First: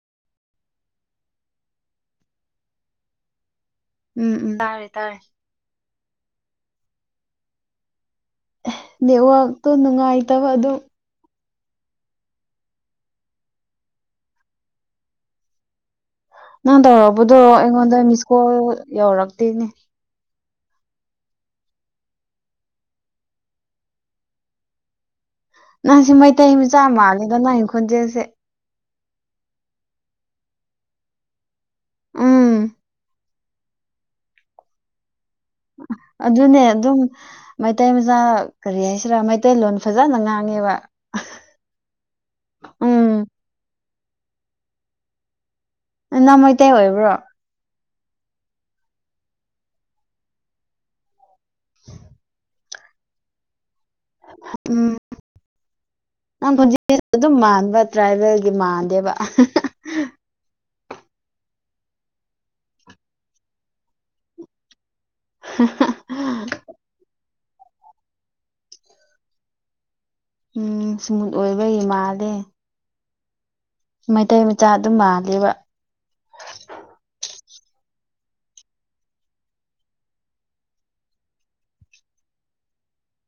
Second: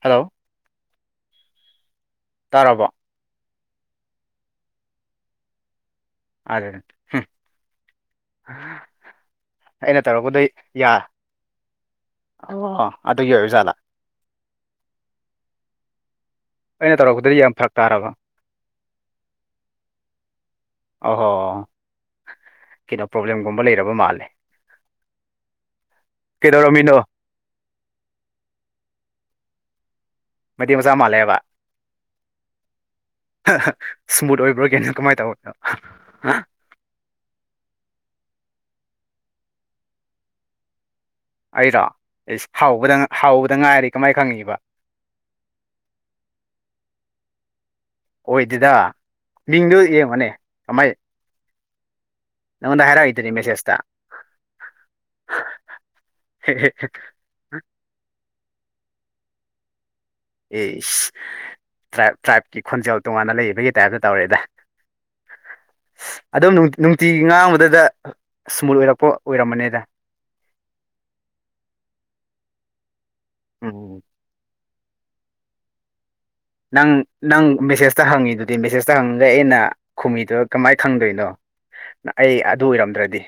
hello ꯇꯥꯔꯕꯣ ꯎꯝ ꯎꯝ ꯇꯥꯔꯦ ꯇꯥꯔꯦ ꯑꯗꯅ‌ꯦ ꯍꯨꯝ ꯅꯦꯠꯋꯥꯛꯇꯣ ꯑꯩꯅ ꯇꯧꯔꯛꯄꯗꯩ ꯅꯨꯡꯉꯥꯏꯇꯕ ꯑꯗꯨꯝ ꯌꯥ ꯑꯣ ꯑꯗꯨꯒꯤ ꯑ‌ꯣꯏꯕ ꯖꯥꯠꯂ ꯃꯟ ꯑꯩꯅ ꯇꯧꯔꯛꯄꯗꯗꯤ ꯇꯧꯔꯛꯕꯗꯣ ꯌꯥꯝ ꯐꯔꯛ ꯑꯩꯉꯣꯟꯗ ꯇꯥꯔꯕ ꯃꯤꯁꯀꯣꯜ ꯌꯧꯔꯛꯇꯦꯅꯦ ꯑꯥ ꯍꯣ ꯀ‌ꯦꯅꯣ ꯄ꯭ꯔꯣꯕ꯭ꯂꯦꯝꯒꯨꯝꯕ ꯂꯩꯔꯕ ꯃꯥꯜꯂꯦ ꯅꯪꯁꯦ ꯃꯩꯇꯩ ꯃꯆꯥ ꯀꯩꯗꯧꯔꯝꯃꯤꯅꯣ ꯃꯥꯜꯂꯦꯗ ꯅꯩꯏ ꯈꯣꯟꯖꯦꯜꯁꯦ ꯃꯩꯇꯩ ꯃꯆꯥꯥ ꯃꯥꯜꯂꯦꯕ ꯎꯝ ꯁ꯭ꯃꯨꯠ ꯑꯣꯏꯕ꯭ꯔꯣ ꯀꯩꯅꯣ ꯀꯃꯥꯏ ꯇꯧꯕꯅꯣ ꯑꯗꯨꯅꯦ ꯑꯗꯨꯝ ꯃꯩꯇꯩ ꯃꯆꯥ ꯀꯔꯤ ꯍꯥꯏꯁꯤꯔꯥ ꯃꯩꯇꯩꯂꯣꯟ ꯐꯖꯅ ꯉꯥꯡꯉꯦꯕ ꯑꯩꯔꯣ ꯏꯁ ꯍꯧꯕꯗ ꯉꯥ ꯎꯝ ꯍꯧꯕꯗ ꯉꯥꯏꯔꯤ ꯀꯃꯥꯏ ꯈꯪꯉꯤꯕ ꯅ ꯅ ꯃꯩꯇꯩ ꯑꯣꯏꯕ꯭ꯔꯣ ꯑꯣꯏꯗꯦꯗ ꯃꯤꯡꯗꯣ ꯌꯦꯡꯉ‌ꯣꯅ‌ꯦ ꯑꯃꯩ ꯅꯉ‌ꯣꯟꯗ ꯍꯥꯏꯔꯛꯏꯗꯨ ꯗꯤ ꯃꯦꯁꯦꯁ ꯇ ꯎꯝ ꯅꯪ ꯈ‌ꯣꯟꯖ‌ꯦꯜ ꯗꯨ ꯗꯨꯝ ꯃꯥꯟꯕ ꯇ꯭ꯔꯥꯏꯕꯦꯜꯒꯤ ꯃꯥꯟꯗꯦꯕ ꯑꯦ ꯏꯁ ꯇ꯭ꯔꯥꯏꯞ ꯇ꯭ꯔꯥꯏꯞꯀꯤ ꯈꯣꯟꯖꯦꯜ ꯇꯣꯉꯥꯟꯅ ꯂꯩꯕꯒꯤ ꯇꯥꯏꯞꯇ ꯇꯧꯔꯦꯗ [unintelligible] ꯑꯗꯨꯝ ꯅꯨꯡ ꯅꯨꯡꯇꯤꯒꯤ ꯉꯥꯡꯕꯗꯨꯗ ꯏ꯭ꯁꯃꯨꯠ ꯑꯣꯏꯔꯛꯄ ꯑꯣꯏꯔꯝꯃꯅꯦꯗ ꯎꯝ ꯏ꯭ꯁꯃꯨꯠ ꯑꯣꯏꯕꯩ ꯃꯥꯜꯂꯦ [unintelligible] ꯃꯩꯇꯩ ꯃꯆꯥ ꯑꯗꯨꯝ ꯃꯥꯜꯂꯤꯕ ꯅꯪ ꯅꯪ ꯃꯦꯁꯦꯖꯇ ꯍꯪꯉꯤꯗꯨꯗꯤ ꯃꯦꯁꯦꯖꯇ ꯍꯪꯉꯒ ꯑꯩꯅ ꯈꯨꯃꯤꯗꯨꯣ ꯀꯃꯥꯏꯅ ꯈꯪꯗꯣꯏꯅꯣ ꯑꯩ ꯑꯗꯨ ꯑꯣꯏꯔꯝꯗ꯭ꯔꯗꯤ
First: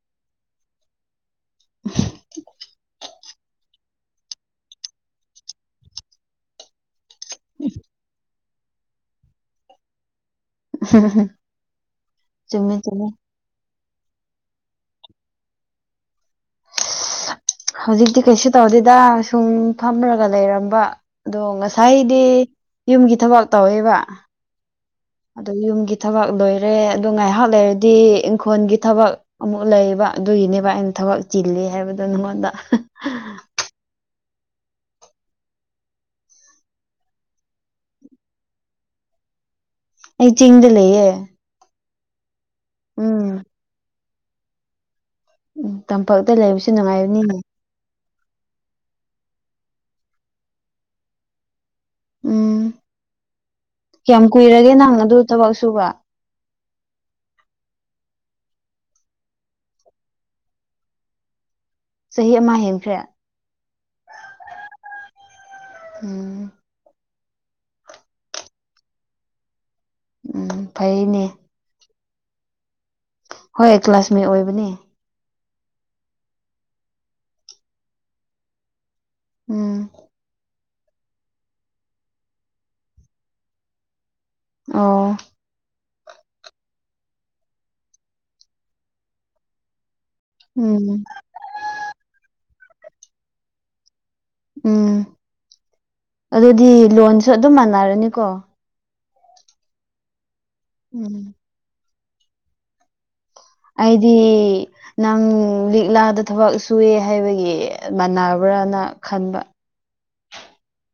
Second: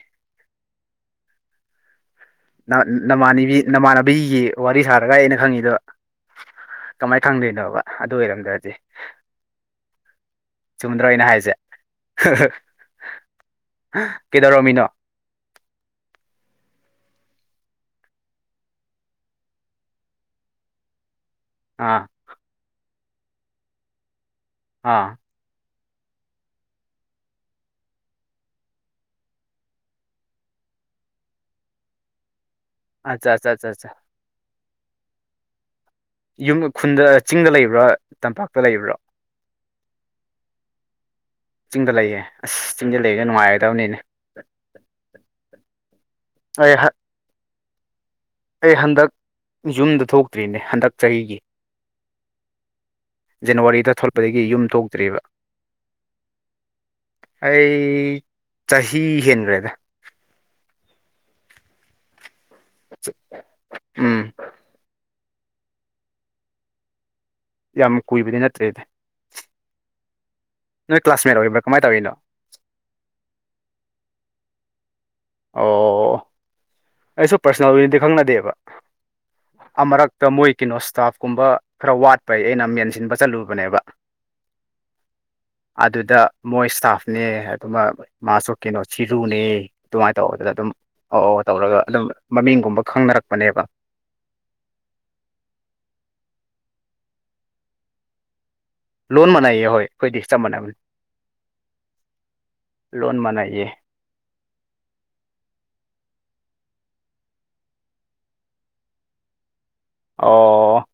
ꯅꯃꯥꯟꯕꯤ ꯅꯃꯥꯟꯅꯕꯤꯒꯤ ꯋꯥꯔꯤ ꯁꯥꯔꯒ ꯑꯩꯅ ꯈꯪꯉꯤꯗꯣ ꯀꯃꯥꯏꯅ ꯈꯪꯗꯣꯏꯅꯣꯕ ꯑꯗꯨ ꯑꯣꯏꯔꯝꯗ꯭ꯔꯗꯤ ꯆꯨꯝꯗ꯭ꯔꯣ ꯑꯩꯅ ꯍꯥꯏꯁꯦ ꯆꯨꯝꯃꯦ ꯆꯨꯝꯃꯦ ꯀꯩꯗꯧꯔꯝꯃꯤꯅꯣ ꯍꯧꯖꯤꯛꯇꯤ ꯀꯩꯁꯨ ꯇꯧꯗꯦꯗ ꯁꯨꯝ ꯐꯝꯂꯒ ꯂꯩꯔꯝꯕ ꯑꯗꯣ ꯑꯥ ꯉꯁꯥꯏꯗꯤ ꯌꯨꯝꯒꯤ ꯊꯕꯛ ꯇꯧꯋꯦꯕ ꯑꯥ ꯑꯗꯣ ꯌꯨꯝꯒꯤ ꯊꯕꯛ ꯂꯣꯏꯔꯦ ꯑꯗꯣ ꯉꯥꯏꯍꯥꯛ ꯂꯩꯔꯗꯤ ꯏꯪꯈꯣꯜꯒꯤ ꯊꯕꯛ ꯑꯃꯨꯛ ꯂꯩꯌꯦꯕ ꯑꯗꯨꯒꯤꯅꯦꯕ ꯑꯩꯅ ꯊꯕꯛ ꯆꯤꯜꯂꯤ ꯍꯥꯏꯕꯗꯣ ꯅꯉꯣꯟꯗ ꯑꯆꯥꯆꯥꯆꯥꯆꯥ ꯌꯨꯝ ꯈꯨꯟꯗ ꯆꯤꯡꯗ ꯂꯩꯕ꯭ꯔꯥ ꯇꯝꯄꯥꯛꯇ ꯂꯩꯕ꯭ꯔꯥ ꯑꯩ ꯆꯤꯡꯗ ꯂꯩꯌꯦ ꯆꯤꯡꯗ ꯂꯩꯌꯦ ꯑꯁ ꯆꯤꯡꯗ ꯂꯩꯒ ꯎꯝ ꯅꯨꯡꯉꯥꯏꯒꯗꯕꯅꯤꯅꯦ ꯎꯝ ꯇꯝꯄꯥꯛꯇ ꯂꯩꯕꯁꯨ ꯑꯩ ꯅꯨꯡꯉꯥꯏꯕꯅꯤꯅꯦ ꯑꯩ ꯍꯟꯗꯛ ꯌꯨꯝꯗ ꯊꯣꯛꯇ꯭ꯔꯤꯅꯦ ꯍꯟꯗꯛ ꯆꯍꯤꯒꯤ ꯎꯝ ꯖꯅꯋꯥꯔꯤꯗ ꯀꯌꯥꯝ ꯊꯣꯛꯂꯛꯄꯗꯒꯤ ꯌꯨꯝ ꯀꯨꯏꯔꯒꯦ ꯅꯪ ꯑꯗꯨ ꯊꯣꯛꯇ꯭ꯔꯤꯕ ꯊꯕꯛ ꯁꯨꯕ ꯑꯩ ꯆꯍꯤ ꯍꯦꯟꯈ꯭ꯔꯦꯗ ꯆꯍꯤ ꯑꯃ ꯍꯦꯟ ꯎꯝ ꯎꯝ ꯌꯥꯝ ꯀꯨꯏꯕꯗꯤ ꯅꯠꯇ꯭ꯔꯦꯗꯤ ꯎꯝ ꯅꯣꯏ ꯐꯩꯅꯦ ꯀ꯭ꯂꯥꯁꯃꯦꯠ ꯑꯣꯏꯕꯥ ꯀꯃꯥꯏ ꯇꯧꯔꯤꯅꯣ ꯍꯣꯏ ꯀ꯭ꯂꯥꯁꯃꯦꯠ ꯑꯣꯏꯕꯅꯦ ꯑꯣ ꯑꯩꯁꯨ ꯄꯥꯔꯁꯣꯅꯦꯜꯗꯤ ꯑꯣꯏꯅꯗꯤ ꯈꯪꯅꯗꯦꯕ ꯎꯝ ꯑꯃꯨꯔꯛ ꯃꯣꯏ ꯀꯩꯅꯣ ꯁ꯭ꯇꯥꯐ ꯀꯨꯝꯕ ꯈꯔ ꯋꯥꯠꯄꯩ ꯑꯩꯅ ꯃꯦꯟꯁꯤꯟꯕ ꯆꯠꯂꯨꯕꯅꯦꯕ ꯑꯣ ꯑꯗꯨꯗ ꯃꯣꯏ ꯏꯁꯇꯥꯐꯅꯦ ꯑꯗꯨꯃ ꯃꯥꯁꯨ ꯀꯩꯅꯣ ꯆꯤꯔꯨꯅꯦ ꯑꯗꯨꯃꯥꯏꯅ ꯇꯧꯕ ꯑꯗꯨꯗ ꯑꯗꯨꯝ ꯎꯝ ꯑ ꯑꯧ ꯇꯧꯔꯒ ꯑꯗꯨꯝ ꯃꯃꯤꯡꯒꯨꯝꯕ ꯈꯪꯅꯔꯛꯄꯅꯦꯕ ꯎꯝ ꯑꯗꯨꯗꯤ ꯂꯣꯟꯁꯨ ꯑꯗꯨꯝ ꯃꯥꯟꯅꯔꯅꯤꯀꯣ ꯂꯣꯟ ꯃꯥꯟꯅꯩꯌꯦ ꯍꯣꯏ ꯑꯩꯈꯣꯏꯗꯤ ꯆꯞ ꯃꯥꯟꯅꯕꯅꯤ ꯎꯝ ꯂꯣꯟ ꯃꯥꯟꯅꯩꯌꯦ ꯑꯩꯗꯤ ꯅꯪ ꯂꯤꯛꯂꯥꯗ ꯊꯕꯛ ꯁꯨꯏꯑꯦ ꯍꯥꯏꯕꯒꯤ ꯃꯥꯟꯅꯕ꯭ꯔꯥꯅ ꯈꯟꯕ ꯑꯣ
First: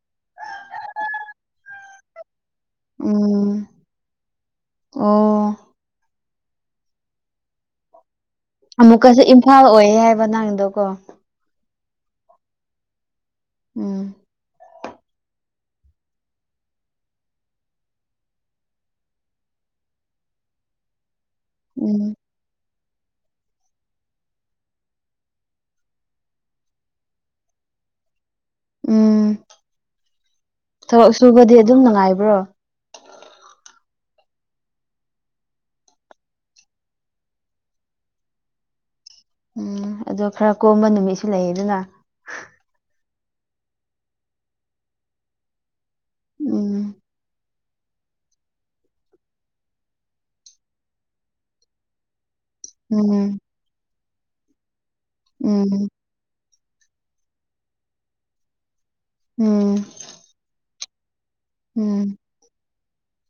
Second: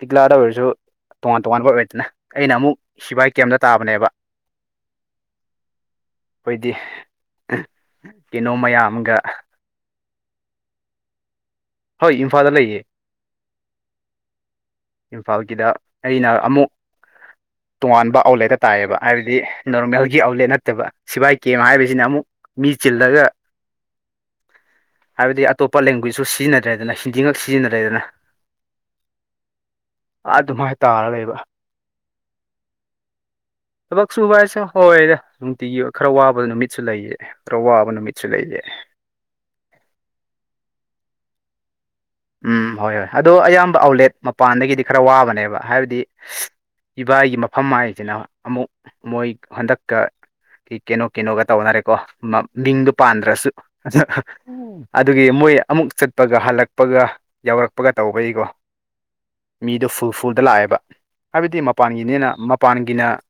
ꯂꯤꯛꯂꯥꯗ ꯑꯣꯏꯔꯁꯨ ꯇꯣꯉꯥꯟ ꯇꯣꯉꯥꯟꯕ ꯑꯣꯏꯑꯦꯗꯅ ꯑꯩꯅ ꯑꯃꯨꯛ ꯁꯤꯐꯏ ꯀꯦꯝꯗ ꯎꯝ ꯇꯥꯕꯅꯦꯕ ꯑꯣ ꯑꯩꯈꯣꯏꯗꯤ ꯀꯩꯅꯣ ꯃꯌꯥꯝꯒ ꯑꯃꯨꯛꯀꯁꯨ ꯏꯝꯐꯥꯜ ꯑꯣꯏꯌꯦ ꯍꯥꯏꯕ ꯅꯒꯤꯗꯣ ꯀꯣ ꯍꯣꯏ ꯏꯝꯐꯥꯜꯗ ꯂꯩꯌꯦ ꯎꯝ ꯏꯝꯐꯥꯜꯒꯤꯗ ꯑꯩꯅ ꯑꯃꯨꯛ ꯇꯣꯉꯥꯟꯕ ꯑꯥꯎꯠꯂꯦꯠꯇ ꯇꯥꯏꯌꯦꯕ ꯍꯥꯏꯕꯗꯤ ꯅꯣꯔꯃꯦꯜꯒꯤ ꯑꯥꯎꯠꯂꯦꯠ ꯅꯠꯇꯕ ꯁꯤꯚꯥꯏ ꯀꯦꯝ ꯎꯝ ꯍꯥꯏꯕꯁꯤꯅ ꯑꯃꯨꯛ ꯃꯤ ꯆꯤꯜꯂꯒ ꯍꯥꯏꯕꯗꯤ ꯑꯇꯣꯞꯄ ꯂꯦꯡꯒ꯭ꯋꯦꯖꯁꯨ ꯁꯤꯖꯤꯟꯅꯗ꯭ꯔꯦꯗꯅ ꯍꯤꯟꯗꯤ ꯉꯛ ꯁꯤꯖꯤꯟꯅꯔꯦꯗꯅ ꯎꯝ ꯑꯗꯨꯃꯥꯏꯅ ꯊꯕꯛ ꯇꯥꯔ ꯂꯩꯕ ꯁꯨꯕꯗꯤ ꯑꯗꯨꯝ ꯅꯨꯡꯉꯥꯏꯕ꯭ꯔꯣ ꯊꯕꯛ ꯁꯨꯕ ꯍꯥꯏꯁꯦ ꯍꯣꯏꯗ ꯅꯨꯡꯇꯤꯒꯤ ꯈꯔ ꯋꯥꯕ ꯅꯨꯃꯤꯠꯁꯨ ꯂꯩꯌꯦ ꯈꯔ ꯋꯥꯕ ꯅꯨꯃꯤꯠꯁꯨ ꯂꯩꯌꯦ ꯎꯝ ꯑꯗꯣ ꯈꯔ ꯀꯣꯝꯕ ꯅꯨꯃꯤꯠꯁꯨ ꯂꯩꯌꯦꯗꯅ ꯎꯝ ꯍꯣꯏ ꯍꯣꯏ ꯑꯗꯣ ꯑꯌꯥꯝꯕ ꯑꯥꯎꯠꯂꯦꯠ ꯃꯄꯥꯟꯗꯒꯤꯗꯤ ꯈꯔ ꯋꯥꯕꯅꯦꯕ ꯍꯥꯏꯕꯗꯤ ꯎꯝ ꯏꯚꯥꯏꯒꯤ ꯃ ꯐꯝ ꯍꯥꯏꯁꯤꯅ ꯑꯃꯨꯛ ꯃꯣꯏ ꯍꯟꯗꯛꯀ ꯀꯩꯅꯣ ꯀꯩꯅꯣꯒ ꯇꯧꯅꯔꯦꯀꯣ ꯃꯤꯡꯗꯣ ꯎꯝ ꯄꯥꯟꯗ꯭ꯔꯁꯨ ꯑꯗꯨꯒꯤ ꯃꯣꯏ ꯑꯃꯨꯛ ꯎꯝ ꯆꯠꯄꯒ ꯍꯜꯂꯛ ꯄꯒ ꯌꯥꯎꯔꯛꯄꯒ ꯇꯧꯕꯒꯤꯀꯣ ꯎꯝ ꯃꯤꯗꯣ ꯐꯨꯜ ꯐꯨꯜꯗ ꯂꯥꯛꯑꯦꯕ ꯍꯥꯏꯕꯗꯤ ꯎꯝ ꯃꯄꯥꯟꯒꯤꯅꯤꯅ ꯃꯄꯥꯟꯒꯤꯅ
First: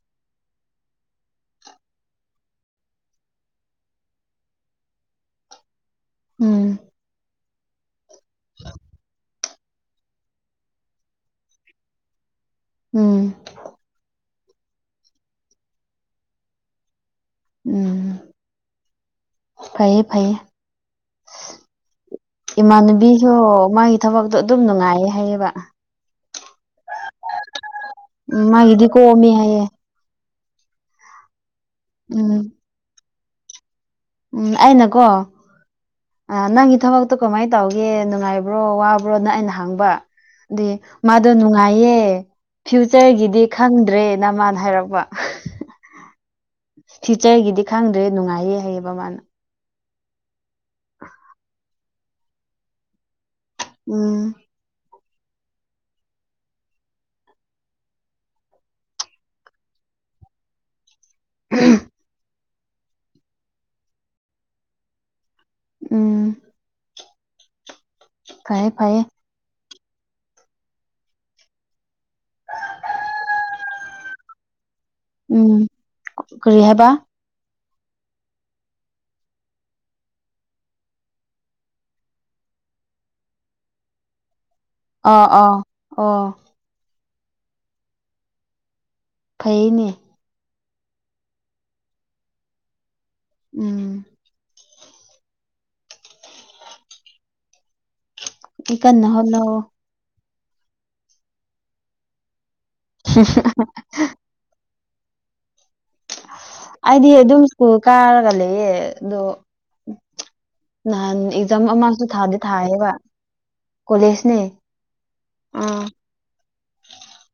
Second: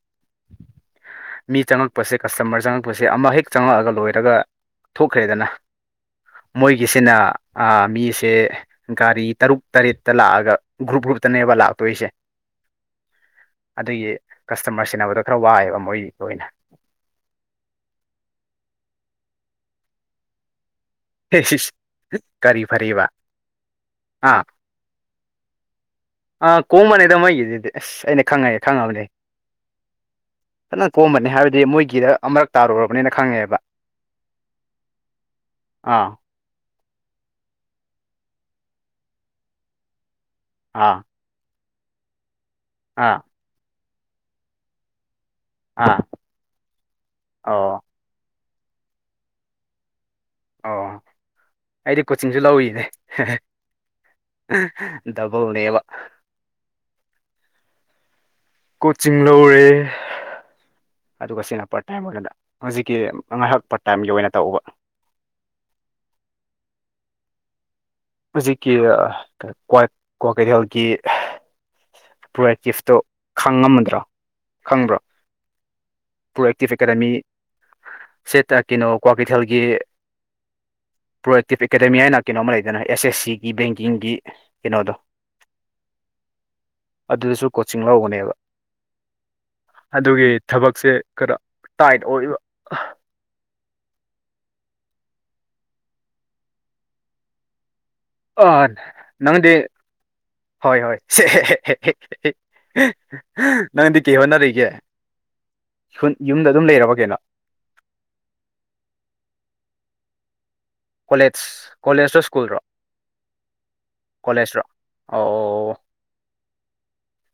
ꯃꯤ ꯆꯪꯉꯛꯄꯁꯦ ꯀꯁꯇꯃꯔ ꯆꯪꯉꯛꯄꯁꯦ ꯑꯃ ꯍꯦꯛ ꯆꯪꯉꯛꯑꯒ ꯂꯣꯏꯔꯒ ꯊꯣꯛꯈ꯭ꯔꯦꯗꯅ ꯎꯝ ꯃꯣꯏꯒꯤꯁꯤꯅ ꯃꯤꯁꯦ ꯒꯥꯔꯤ ꯇꯔꯨꯛ ꯇꯔꯦꯠꯇ ꯂꯥꯛꯑꯒ ꯒ꯭ꯔꯨꯞ ꯒ꯭ꯔꯨꯞꯇꯅꯦꯕ ꯂꯥꯛꯇꯣꯏꯁꯦ ꯎꯝ ꯑꯗꯨꯒꯤ ꯀꯁꯇꯃꯔ ꯁꯤꯟꯅꯕꯗꯣ ꯈꯔ ꯋꯥꯏꯑꯦꯕ ꯃꯣꯏꯒꯤꯗ ꯑꯣꯏꯅ ꯎꯝ ꯐꯩꯌꯦ ꯐꯩꯌꯦ ꯍꯦꯁꯤꯁ ꯏꯃꯥꯟꯅꯕꯤꯁꯨ ꯃꯥꯒꯤ ꯊꯕꯛꯇꯣ ꯑꯥ ꯑꯗꯨꯝ ꯅꯨꯡꯉꯥꯏꯌꯦ ꯍꯥꯏꯌꯦꯕ ꯑꯥ ꯀꯣꯝꯕꯅꯤꯗꯥ ꯃꯣꯏꯒꯤꯗꯨꯗꯤ ꯑꯁ ꯑꯩꯅ ꯎꯝ ꯈꯪꯉꯛꯑꯦ ꯃꯥꯒꯤꯗꯤ ꯈꯪꯉꯕꯅꯦ ꯀꯣꯝꯃꯤ ꯍꯥꯏꯌꯦ ꯐꯅ ꯀꯣꯝꯕꯅꯤ ꯍꯥꯏꯕꯗꯤ ꯃꯣꯏꯒꯤꯗ ꯎꯝ ꯑꯃꯨꯔꯛ ꯇꯥꯔꯨꯔꯕꯅꯤꯅ ꯈꯪꯉꯦꯕ ꯎꯝ ꯑꯩꯅꯀꯣ ꯑꯥ ꯅꯪꯒꯤ ꯊꯕꯛꯇꯣ ꯀꯃꯥꯏꯅ ꯇꯧꯒꯦ ꯅꯨꯡꯉꯥꯏꯕ꯭ꯔꯣ ꯋꯥꯕ꯭ꯔꯣꯅ ꯑꯩꯅ ꯍꯥꯡꯕ ꯑꯗꯨ ꯑꯥ ꯃꯥꯗꯣ ꯅꯨꯡꯉꯥꯏꯌꯦ ꯑꯥ ꯐ꯭ꯌꯨꯆꯔꯒꯤꯗꯤ ꯈꯪꯗ꯭ꯔꯦꯅ ꯃꯥꯅ ꯍꯥꯏꯔꯛꯄ ꯑꯥ ꯐ꯭ꯌꯨꯆꯔꯒꯤꯗꯤ ꯑꯣ ꯈꯪꯗ꯭ꯔꯦ ꯅꯨꯡꯉꯥꯏꯌꯦ ꯍꯩꯌꯦꯕ ꯃꯥꯅ ꯑꯣ ꯑꯩꯗꯤ ꯀꯣꯆꯤꯡꯁꯨ ꯂꯧꯏꯔꯤꯅꯦ ꯎꯝ ꯗꯕꯧꯅꯦꯕ ꯀꯣꯆꯤꯡ ꯂꯧꯔꯦ ꯑꯗꯨꯒ ꯁꯤꯅ ꯄꯥꯔꯠ ꯇꯥꯏꯝ ꯑꯣꯏꯔꯒ ꯍꯧꯖꯤꯛꯀꯤ ꯉꯥꯏꯍꯥꯛ ꯄꯇꯥꯏꯝꯒꯤ ꯑꯣꯏꯅ ꯇꯧꯕ ꯎꯝ ꯐꯩꯌꯦ ꯍꯧꯖꯤꯛꯀꯤ ꯐꯩꯌꯦ ꯀꯋꯥꯀꯩꯊꯦꯜꯒꯤ ꯄ꯭ꯔꯣꯑꯦꯛꯇꯤꯐꯇꯣ ꯈꯪꯉꯝꯃꯗ꯭ꯔꯣ ꯈꯪꯕ꯭ꯔꯣ ꯎꯝ ꯀꯔꯤ ꯄ꯭ꯔꯣꯑꯦꯛꯇꯤꯞ ꯍꯥꯏꯕ ꯑꯦꯀꯥꯗꯃꯤ ꯁꯦꯠ ꯀꯩꯅꯣ ꯀ꯭ꯋꯥꯀꯩꯊꯦꯜꯒꯤ ꯄ꯭ꯔꯣꯑꯦꯛꯇꯤꯞ ꯑꯦꯀꯥꯗꯃꯤ ꯍꯥꯏꯅ ꯀꯩꯅꯣꯝꯃ ꯂꯩꯗꯅ ꯑꯦꯁ ꯑꯦꯁ ꯁꯤꯒꯤ ꯕꯦꯡꯀꯤꯡꯒꯤ ꯀꯩꯅꯣꯗꯣ ꯑ ꯑꯥ ꯑꯣ ꯑꯗꯨꯗꯁꯨ ꯀꯣꯆꯤꯡ ꯂꯧꯕꯅꯦꯕ ꯐꯩꯌꯦꯅꯦ ꯑꯗꯨꯒꯤ ꯊꯕꯛꯁꯦ ꯈꯔ ꯇꯥꯏꯠ ꯑꯣꯏꯕ ꯎꯝ ꯑ ꯑꯩ ꯀꯟꯅ ꯅꯪꯗꯤ ꯍꯣꯠꯅꯧ ꯍꯣꯏ ꯍꯣꯏ ꯅꯪꯗꯤ ꯀꯩ ꯍꯣꯠꯅꯔꯤꯒꯦ ꯌꯨꯝꯗ ꯑꯗꯨꯝ ꯂꯩꯔꯕ ꯑꯩꯗꯤ ꯀꯩꯅꯣ ꯑꯗꯨꯝ ꯁ꯭ꯀꯨꯜ ꯀꯥꯔꯒ ꯂꯩꯌꯦ ꯑꯗꯣ ꯅꯍꯥꯟ ꯀꯣꯂꯦꯖ ꯑꯦꯛꯖꯥꯝ ꯑꯃꯁꯨ ꯀꯣꯂꯦꯖꯔꯣ ꯊꯥꯗꯤ ꯁ꯭ꯀꯨꯜꯔꯣ ꯊꯥꯌꯦꯕ ꯀꯣꯂꯦꯖꯅꯦ ꯀꯣꯂꯦꯖꯔꯣ ꯑꯣ ꯎꯝ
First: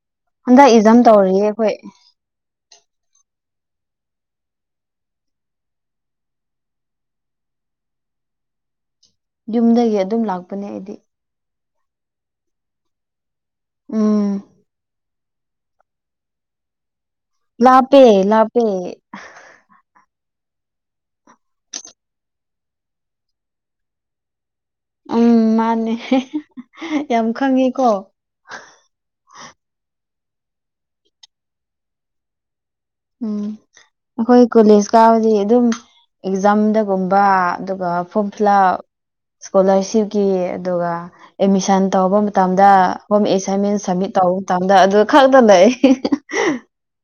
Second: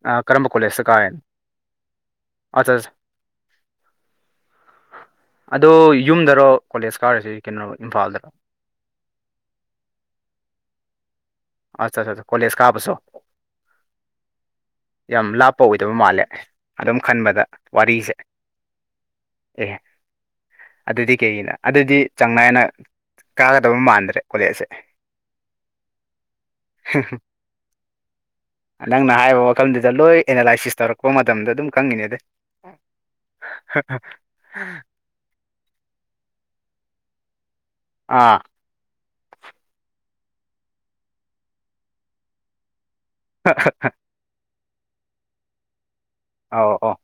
ꯑꯥ ꯍꯟꯗꯛ ꯏꯖꯥꯝ ꯇꯧꯔꯤꯌꯦ ꯑꯩꯈꯣꯏ ꯑꯗꯖ ꯑꯗꯣ ꯌꯨꯝꯗꯔꯣ ꯀꯣꯂꯦꯖ ꯀꯥꯔꯁꯤ ꯀꯩꯅꯣ ꯏꯝꯐꯥꯜꯗꯔꯣ ꯌꯨꯝꯗꯒꯤ ꯑꯗꯨꯝ ꯂꯥꯛꯄꯅꯦ ꯑꯩꯗꯤ ꯑꯆꯥ ꯑꯆꯥ ꯀꯣꯂꯦꯁ ꯀꯥꯕꯁꯨ ꯎꯝ ꯌꯥꯝ ꯂꯥꯞꯄ ꯑꯣꯏꯗꯕ ꯃꯥꯜꯂꯦ ꯑꯗꯨꯝ ꯈꯟꯕꯗ ꯂꯥꯄꯦ ꯋꯥꯔꯤꯁꯦ ꯂꯥꯄꯦ ꯑꯦ ꯑꯗꯨꯗꯤ ꯀꯩꯒꯤꯅ ꯑꯗꯨꯗꯤ ꯆꯥꯡ ꯅꯥꯏꯅ ꯀꯥꯒꯗꯕ ꯃꯥꯟꯗ꯭ꯔꯦ ꯀꯣꯂꯦꯖꯁꯦ ꯎꯝ ꯃꯥꯅꯦ ꯌꯥꯝ ꯈꯪꯉꯦꯀꯣ ꯅꯪꯅ ꯍꯥꯏꯔꯤꯕ ꯋꯥꯈꯜꯗꯨꯗ ꯂꯣꯏ ꯑꯦꯅꯥꯂꯥꯏꯁꯤꯁ ꯇꯧꯔꯛꯄ ꯃꯇꯝꯗ ꯑꯗꯨꯝ ꯈꯪꯉꯤꯅꯦ ꯑꯗ ꯎꯝ ꯑꯩꯈꯣꯏ ꯀꯣꯂꯦꯖꯀꯥꯕꯗꯤ ꯑꯗꯨꯝ ꯑꯦꯛꯖꯥꯝꯗꯒꯨꯝꯕ ꯑꯗꯨꯒ ꯑꯥ ꯐꯨꯝꯐꯤꯂꯥꯞ ꯏꯁꯀꯣꯂꯥꯔꯁꯤꯞꯀꯤ ꯑꯗꯨꯒ ꯑꯦꯠꯃꯤꯁꯟ ꯇꯧꯕ ꯃꯇꯝꯗ ꯍꯣꯝ ꯑꯦꯁꯥꯏꯟꯃꯦꯟ ꯁꯕꯃꯤꯠ ꯇꯧꯕ ꯃꯇꯝꯗ ꯑꯗꯨ ꯈꯛꯇ ꯂꯩ ꯑꯣ ꯑꯣ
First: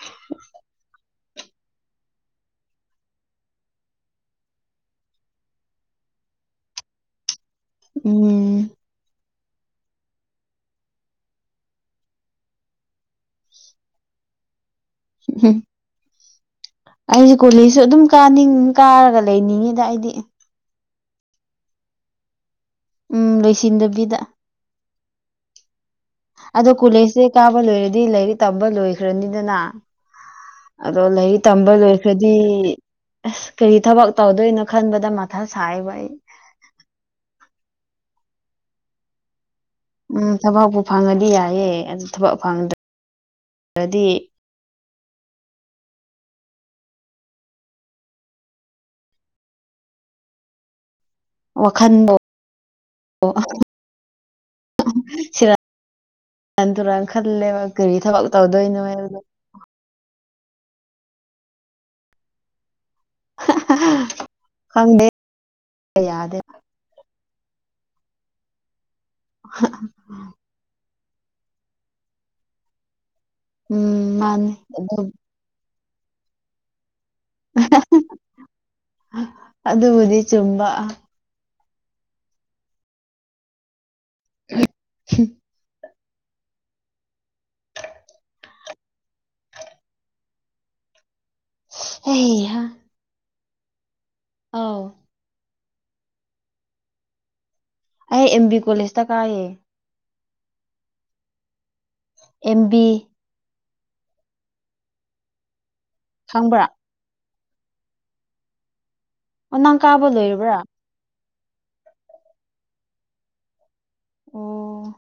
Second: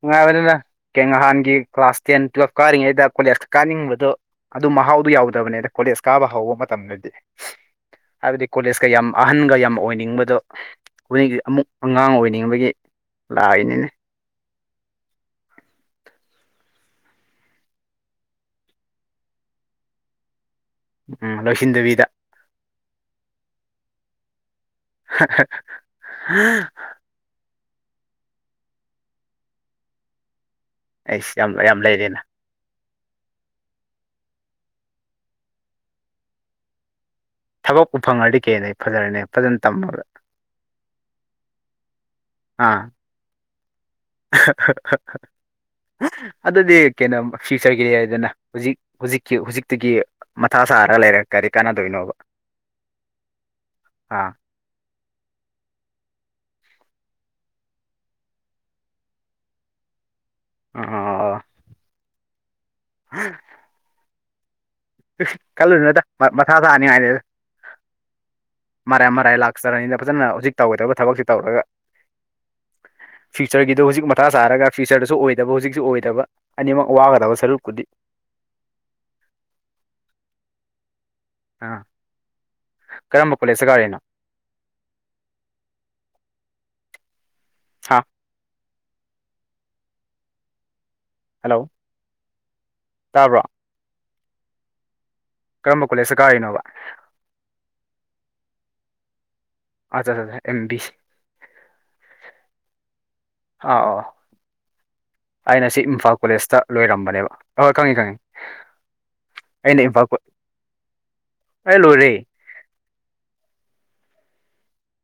ꯅꯨꯡꯉꯥꯏꯕꯅꯤꯅ ꯀꯩꯅꯣ ꯅꯍꯥꯟꯒꯤ ꯀ꯭ꯂꯥꯁ ꯇꯦꯟ ꯇꯨꯋꯦꯜꯐ ꯀꯥꯔꯤꯉꯩꯗ ꯀꯣꯂꯦꯖꯇ ꯀꯥꯅꯤꯡꯕꯗꯨ ꯑꯗꯨ ꯃꯍꯥꯎꯗꯨ ꯌꯥꯎꯗꯕꯅꯦꯗ ꯀꯣꯂꯦꯖ ꯀꯥꯕ ꯍꯧꯕ ꯃꯇꯝꯗꯗꯤ ꯍꯥꯏꯕꯗꯤ ꯎꯝ ꯀꯣꯂꯦꯖ ꯀꯌꯥꯝ ꯑꯍꯟꯒ ꯌꯥꯝ ꯑꯣꯏꯅꯤꯡꯕꯗꯣ ꯍꯨꯏꯒꯤ ꯑꯃꯨꯛ ꯑꯉꯥꯡ ꯑꯣꯏꯅꯤꯡꯕꯒꯤ ꯂꯥꯛꯏꯅꯤꯅꯦ ꯎꯝ ꯑꯩꯁꯦ ꯀꯨꯂꯤꯁꯨ ꯑꯗꯨꯝ ꯀꯥꯅꯤꯡ ꯀꯥꯔꯒ ꯂꯩꯅꯤꯡꯉꯤꯗ ꯑꯩꯗꯤ ꯎꯝ ꯂꯣꯏꯁꯤꯟꯗꯕꯤꯗ ꯎꯝ ꯂꯣꯏꯁꯤꯟꯗꯕꯤꯗ [unintelligible] ꯑꯗꯣ ꯀꯨꯂꯩꯁꯁꯦ ꯀꯥꯕ ꯂꯣꯏꯔꯗꯤ ꯂꯥꯏꯔꯤꯛ ꯇꯝꯕ ꯂꯣꯏꯈ꯭ꯔꯅꯤꯗꯅ ꯑꯗꯣ ꯑꯩꯁ ꯂꯥꯏꯔꯤꯛ ꯌꯥꯝ ꯇꯝꯕ ꯌꯥꯝ ꯂꯩꯔꯦꯅ ꯂꯣꯏꯈ꯭ꯔꯗꯤ ꯑꯁ ꯀꯔꯤ ꯊꯕꯛ ꯇꯧꯗꯣꯏꯅꯣ ꯈꯟꯕꯗ ꯃꯊꯥ ꯁꯥꯏꯌꯦꯕ ꯑꯩ ꯊꯕꯛꯄꯨ ꯐꯪꯉꯔꯗꯤ ꯀꯦꯅ ꯑꯩ ꯐꯖꯔꯦꯅꯦ ꯐꯖꯅ ꯇꯝꯃꯒ ꯎꯝ ꯊꯕꯛꯄꯨ ꯐꯪꯉꯗꯤ ꯌꯥꯏꯌꯦ ꯑꯗꯨ ꯊꯕꯛ ꯑꯥ ꯐꯪꯗ꯭ꯔꯗꯤ [unintelligible] ꯑꯗꯨꯗꯤ ꯀꯩꯅꯣ ꯐ꯭ꯌꯨꯆꯔꯒꯤ ꯍꯥꯏꯗꯅ ꯍꯧꯖꯤꯛ ꯍꯧꯖꯤꯛꯀꯤ ꯍꯧꯖꯤꯛꯇꯒꯤ ꯃꯊꯥ ꯁꯥꯔ ꯂꯩꯔꯥ ꯀꯔꯤ ꯀꯥꯟꯅꯗꯣꯏꯅꯣꯕ ꯋꯥꯈꯟꯗꯣ ꯑꯥ ꯁꯤꯔꯥꯟ ꯇꯨꯔꯥꯟ ꯈꯜꯂꯦꯕ ꯀꯔꯤ ꯊꯕꯛ ꯇꯧꯗꯣꯏꯅꯣ ꯍꯥꯏꯕꯁꯦ ꯑ ꯑ ꯑ ꯑ ꯍꯪꯗꯦ ꯏ ꯈꯜꯂꯨꯗ ꯃꯊꯥ ꯁꯥꯅꯤꯉꯥꯏꯅꯤꯗ ꯃꯔꯥꯏ ꯃꯔꯥꯏ ꯂꯥꯛꯆꯔꯅꯤꯅ ꯐꯖꯅ ꯍꯧꯖꯤꯛ ꯇꯧꯒꯣꯏꯗꯕ ꯊꯕꯛꯁꯤ ꯇꯧꯔꯒ ꯐ꯭ꯌꯨꯆꯔꯒꯤꯗꯣ ꯍꯧꯖꯤꯛ ꯎꯝ ꯃꯊꯥ ꯃꯥꯅꯤ ꯁꯥꯔꯒ ꯑꯗꯨ ꯐ꯭ꯌꯨꯆꯔꯗꯁꯨ ꯑꯣꯏꯗꯕ ꯍꯧꯖꯤꯛꯁꯨ ꯑꯣꯏꯗꯕ ꯑꯅꯤꯃꯛ ꯋꯥꯒꯗꯕ ꯁꯔꯨꯛꯄꯨꯗꯤ ꯑꯗꯨꯕꯨꯗꯤ ꯆꯨꯝꯕ ꯑꯥ ꯀꯔꯝꯕ ꯀꯣꯂꯦꯖꯇ ꯀꯥꯔꯤꯅꯣ [unintelligible] ꯍꯥ ꯍꯜꯂꯣ ꯍꯩꯍꯥ ꯇꯥꯕ꯭ꯔꯣ ꯑꯥꯎ ꯀꯔꯝꯕ ꯀꯣꯂꯦꯁꯇ ꯀꯥꯔꯤꯅꯣꯕ ꯑꯩ ꯑꯦꯝ ꯕꯤ ꯀꯣꯂꯦꯖꯇ ꯀꯥꯏꯌꯦ ꯑꯆꯥ ꯆꯆꯥ ꯑꯦꯝꯕꯤ ꯑꯦꯝ ꯕꯤ ꯑꯥ ꯑ ꯑꯣ ꯑꯩꯅ ꯑꯁꯤ ꯏꯝꯐꯥꯜ ꯀꯣꯂꯦꯖꯇ ꯈꯪꯕ꯭ꯔꯥ ꯂꯣꯏꯔꯝꯕꯅꯦꯕ ꯍꯣꯏ ꯈꯪꯉꯤ ꯈꯪꯉꯤ ꯑꯣ ꯅꯪ ꯑꯩꯅ ꯏꯝꯐꯥꯜ ꯀꯥꯕ ꯂꯣꯏꯔꯕ꯭ꯔꯥ ꯑꯩ ꯂꯣꯏꯔꯦ ꯑꯣ